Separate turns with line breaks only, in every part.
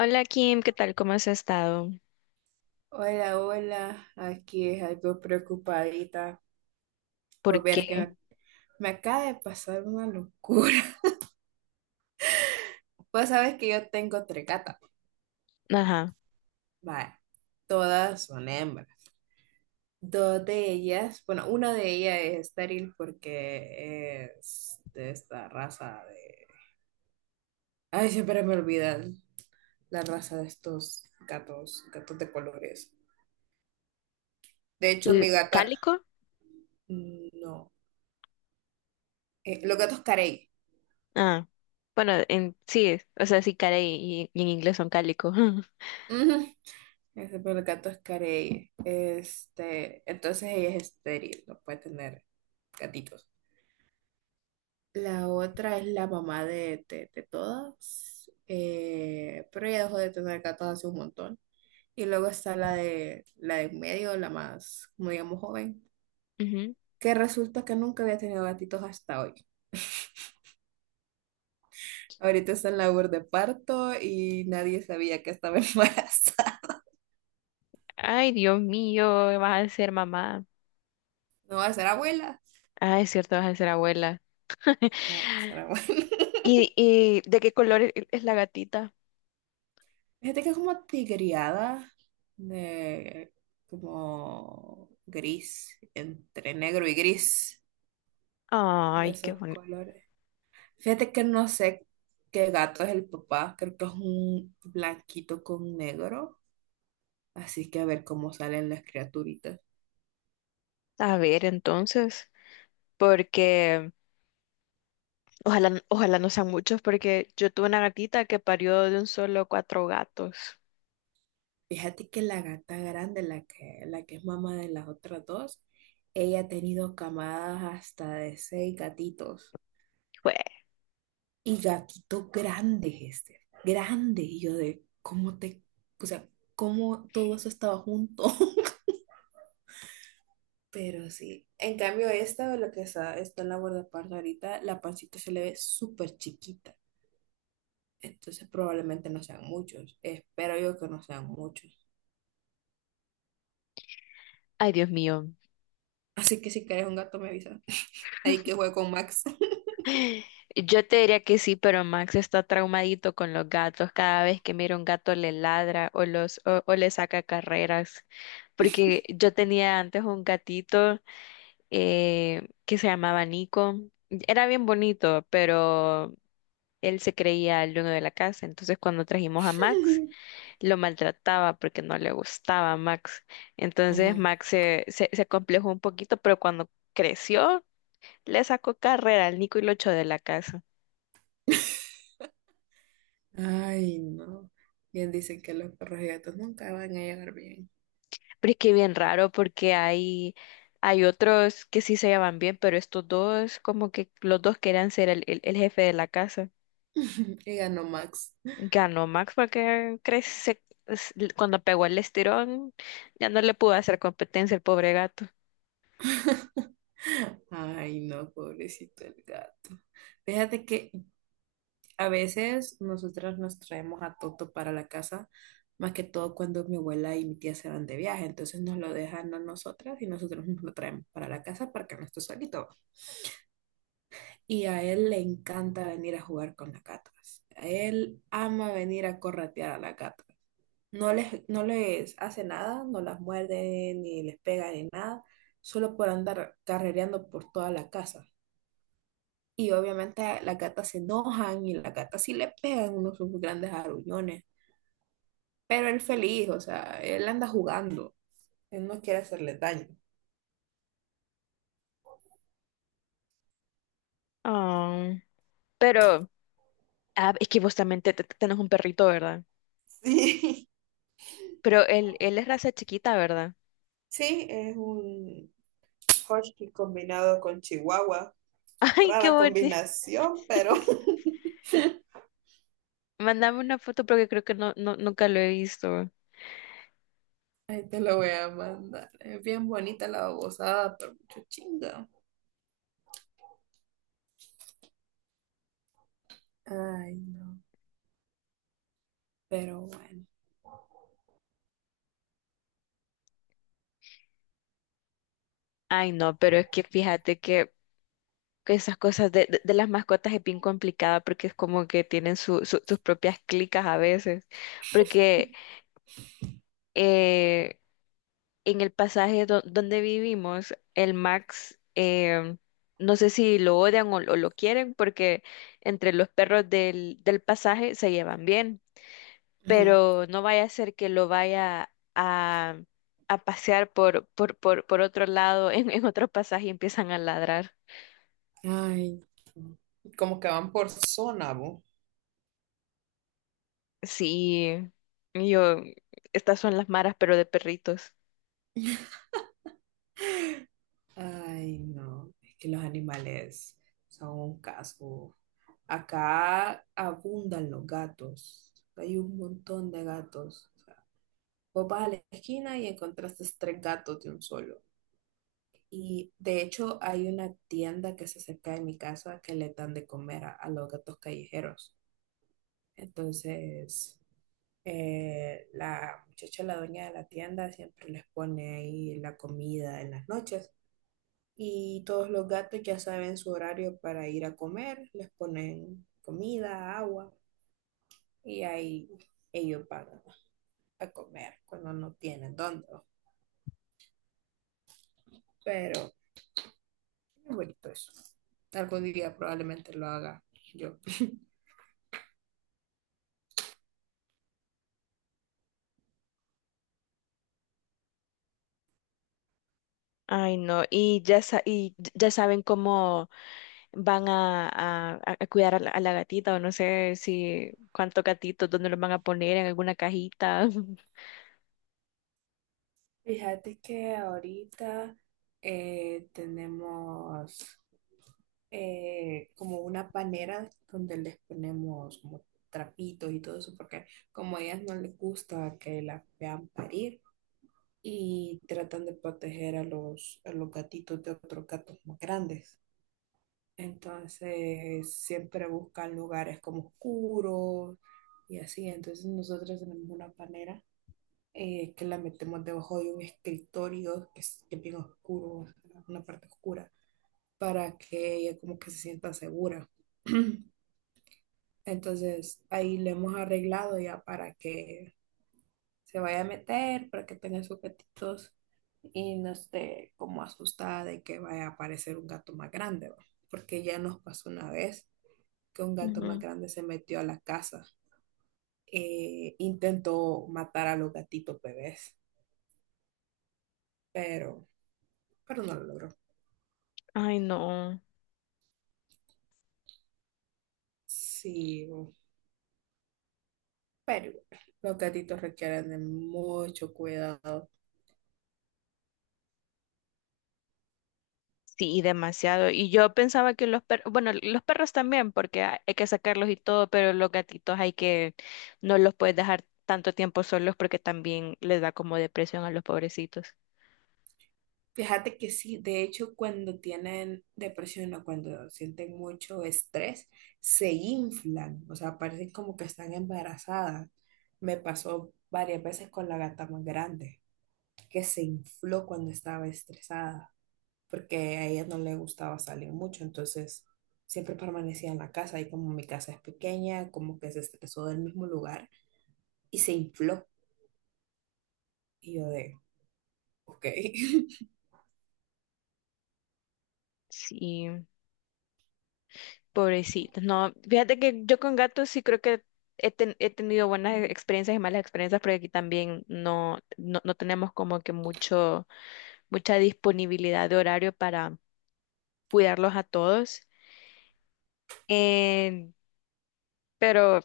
Hola Kim, ¿qué tal? ¿Cómo has estado?
Hola, hola, aquí es algo preocupadita.
¿Por
Pues vieras que
qué?
me acaba de pasar una locura. Pues sabes que yo tengo tres gatas.
Ajá.
Vale, todas son hembras. Dos de ellas, bueno, una de ellas es estéril porque es de esta raza de... Ay, siempre me olvidan la raza de estos gatos, gatos de colores. De hecho, mi
¿L-
gata,
¿Cálico?
mm, no, los gatos carey.
Ah, bueno, en, sí, o sea, sí, cara y en inglés son cálico.
Ese pero el gato es carey. Este, entonces ella es estéril, no puede tener gatitos. La otra es la mamá de todas, pero ella dejó de tener gatos hace un montón. Y luego está la de en medio, la más, como digamos, joven,
Ujú.
que resulta que nunca había tenido gatitos hasta hoy. Ahorita está en labor de parto y nadie sabía que estaba embarazada.
Ay, Dios mío, vas a ser mamá.
No, va a ser abuela.
Ay, es cierto, vas a ser abuela.
No, va a ser abuela.
¿Y, de qué color es la gatita?
Fíjate que es como tigreada, de, como gris, entre negro y gris, de
Ay, qué
esos
bonito.
colores. Fíjate que no sé qué gato es el papá, creo que es un blanquito con negro, así que a ver cómo salen las criaturitas.
A ver, entonces, porque ojalá, ojalá no sean muchos, porque yo tuve una gatita que parió de un solo cuatro gatos.
Fíjate que la gata grande, la que es mamá de las otras dos, ella ha tenido camadas hasta de 6 gatitos.
Jue-
Y gatitos grandes, este, grandes. Y yo de, ¿cómo te, o sea, cómo todo eso estaba junto? Pero sí, en cambio esta, está en la guardaparda ahorita, la pancita se le ve súper chiquita. Entonces probablemente no sean muchos. Espero yo que no sean muchos.
Ay, Dios mío.
Así que si quieres un gato me avisa. Ahí que juego con Max.
Yo te diría que sí, pero Max está traumadito con los gatos. Cada vez que mira un gato le ladra o le saca carreras. Porque yo tenía antes un gatito que se llamaba Nico. Era bien bonito, pero él se creía el dueño de la casa. Entonces cuando trajimos a Max, lo maltrataba porque no le gustaba a Max. Entonces
Ajá.
Max se complejó un poquito, pero cuando creció, le sacó carrera al Nico y lo echó de la casa.
Ay, no. Bien dicen que los perros y gatos nunca van a llegar bien.
Pero es que bien raro porque hay otros que sí se llevan bien, pero estos dos, como que los dos querían ser el jefe de la casa.
Y ganó Max.
Ganó Max porque cuando pegó el estirón, ya no le pudo hacer competencia el pobre gato.
Ay, no, pobrecito el gato. Fíjate que a veces nosotras nos traemos a Toto para la casa, más que todo cuando mi abuela y mi tía se van de viaje, entonces nos lo dejan a nosotras y nosotros nos lo traemos para la casa para que no esté solito. Y a él le encanta venir a jugar con las gatas. A él ama venir a corretear a las gatas. No les hace nada, no las muerde, ni les pega, ni nada, solo por andar carrereando por toda la casa. Y obviamente las gatas se enojan y las gatas sí le pegan unos sus grandes arullones. Pero él feliz, o sea, él anda jugando. Él no quiere hacerle daño.
Ah, pero, ah, es que vos también tenés un perrito, ¿verdad?
Sí,
Pero él es raza chiquita, ¿verdad?
sí, es un husky combinado con chihuahua.
Ay, qué
Rara
bonito.
combinación, pero
Mándame una foto porque creo que nunca lo he visto.
ahí te lo voy a mandar. Es bien bonita la babosada, pero mucho chinga. Ay, no. Pero bueno.
Ay, no, pero es que fíjate que esas cosas de, de las mascotas es bien complicada porque es como que tienen sus propias clicas a veces. Porque eh, en el pasaje donde vivimos, el Max, no sé si lo odian o, lo quieren porque entre los perros del pasaje se llevan bien, pero no vaya a ser que lo vaya a pasear por otro lado, en otro pasaje y empiezan a ladrar.
Ay. Como que van por zona, vos.
Sí, y yo, estas son las maras, pero de perritos.
Ay, no, es que los animales son un caso. Acá abundan los gatos. Hay un montón de gatos. O sea, vos vas a la esquina y encontraste tres gatos de un solo. Y de hecho hay una tienda que se acerca de mi casa que le dan de comer a los gatos callejeros. Entonces, la muchacha, la dueña de la tienda, siempre les pone ahí la comida en las noches. Y todos los gatos ya saben su horario para ir a comer, les ponen comida, agua, y ahí ellos van a comer cuando no tienen dónde, ¿no? Pero es bonito eso. Algún día probablemente lo haga yo.
Ay, no, y ya, sa- y ya saben cómo van a, a cuidar a la gatita, o no sé si cuántos gatitos, dónde los van a poner, en alguna cajita.
Fíjate que ahorita, tenemos, como una panera donde les ponemos como trapitos y todo eso, porque como a ellas no les gusta que las vean parir. Y tratan de proteger a los gatitos de otros gatos más grandes. Entonces siempre buscan lugares como oscuros y así. Entonces nosotros tenemos una panera, que la metemos debajo de un escritorio que es bien oscuro, una parte oscura, para que ella como que se sienta segura. Entonces ahí le hemos arreglado ya para que se vaya a meter, para que tenga sus gatitos y no esté como asustada de que vaya a aparecer un gato más grande, ¿va? Porque ya nos pasó una vez que un gato más
Ujú.
grande se metió a la casa, intentó matar a los gatitos bebés, pero, pero no lo logró.
Ay, no.
Sí, pero los gatitos requieren de mucho cuidado.
Sí, demasiado. Y yo pensaba que los perros, bueno, los perros también, porque hay que sacarlos y todo, pero los gatitos hay que, no los puedes dejar tanto tiempo solos porque también les da como depresión a los pobrecitos.
Fíjate que sí, de hecho, cuando tienen depresión o cuando sienten mucho estrés, se inflan, o sea, parecen como que están embarazadas. Me pasó varias veces con la gata más grande, que se infló cuando estaba estresada, porque a ella no le gustaba salir mucho, entonces siempre permanecía en la casa y como mi casa es pequeña, como que se estresó del mismo lugar y se infló. Y yo de, ok.
Sí. Pobrecitos, no. Fíjate que yo con gatos sí creo que he tenido buenas experiencias y malas experiencias, porque aquí también no tenemos como que mucho, mucha disponibilidad de horario para cuidarlos a todos. Eh, pero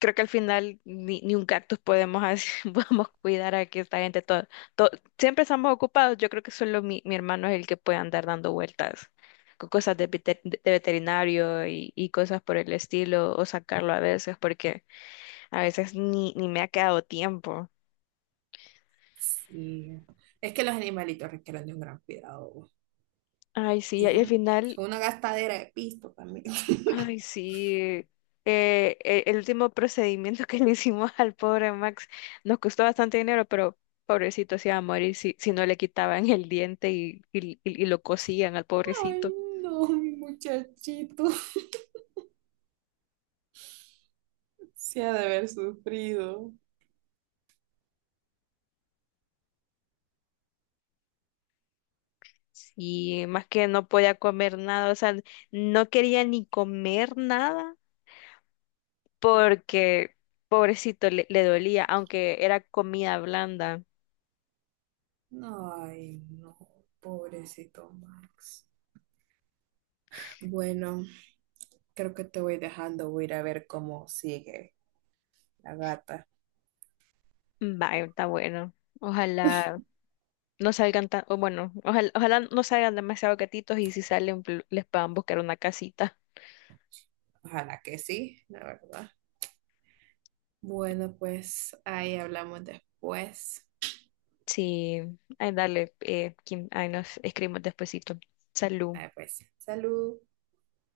creo que al final ni un cactus podemos, podemos cuidar a que esta gente todo, todo- siempre estamos ocupados. Yo creo que solo mi hermano es el que puede andar dando vueltas con cosas de, de veterinario y cosas por el estilo, o sacarlo a veces, porque a veces ni me ha quedado tiempo.
Sí, es que los animalitos requieren de un gran cuidado.
Ay, sí, y
Y
al
es
final,
una gastadera de pisto también.
ay, sí. E- el último procedimiento que le hicimos al pobre Max nos costó bastante dinero, pero pobrecito se iba a morir si, si no le quitaban el diente y y- lo cosían al
Ay,
pobrecito.
no, mi muchachito. Se ha de haber sufrido.
Sí, más que no podía comer nada, o sea, no quería ni comer nada porque pobrecito le dolía, aunque era comida blanda.
Ay, no, pobrecito Max. Bueno, creo que te voy dejando. Voy a ir a ver cómo sigue la gata.
Vaya, está bueno. Ojalá no salgan tan, o bueno, ojalá, ojalá no salgan demasiado gatitos y si salen les puedan buscar una casita.
Ojalá que sí, la verdad. Bueno, pues ahí hablamos después.
Sí, ay, dale, Kim, ay, nos escribimos despuesito. Salud.
Ah, pues, salud.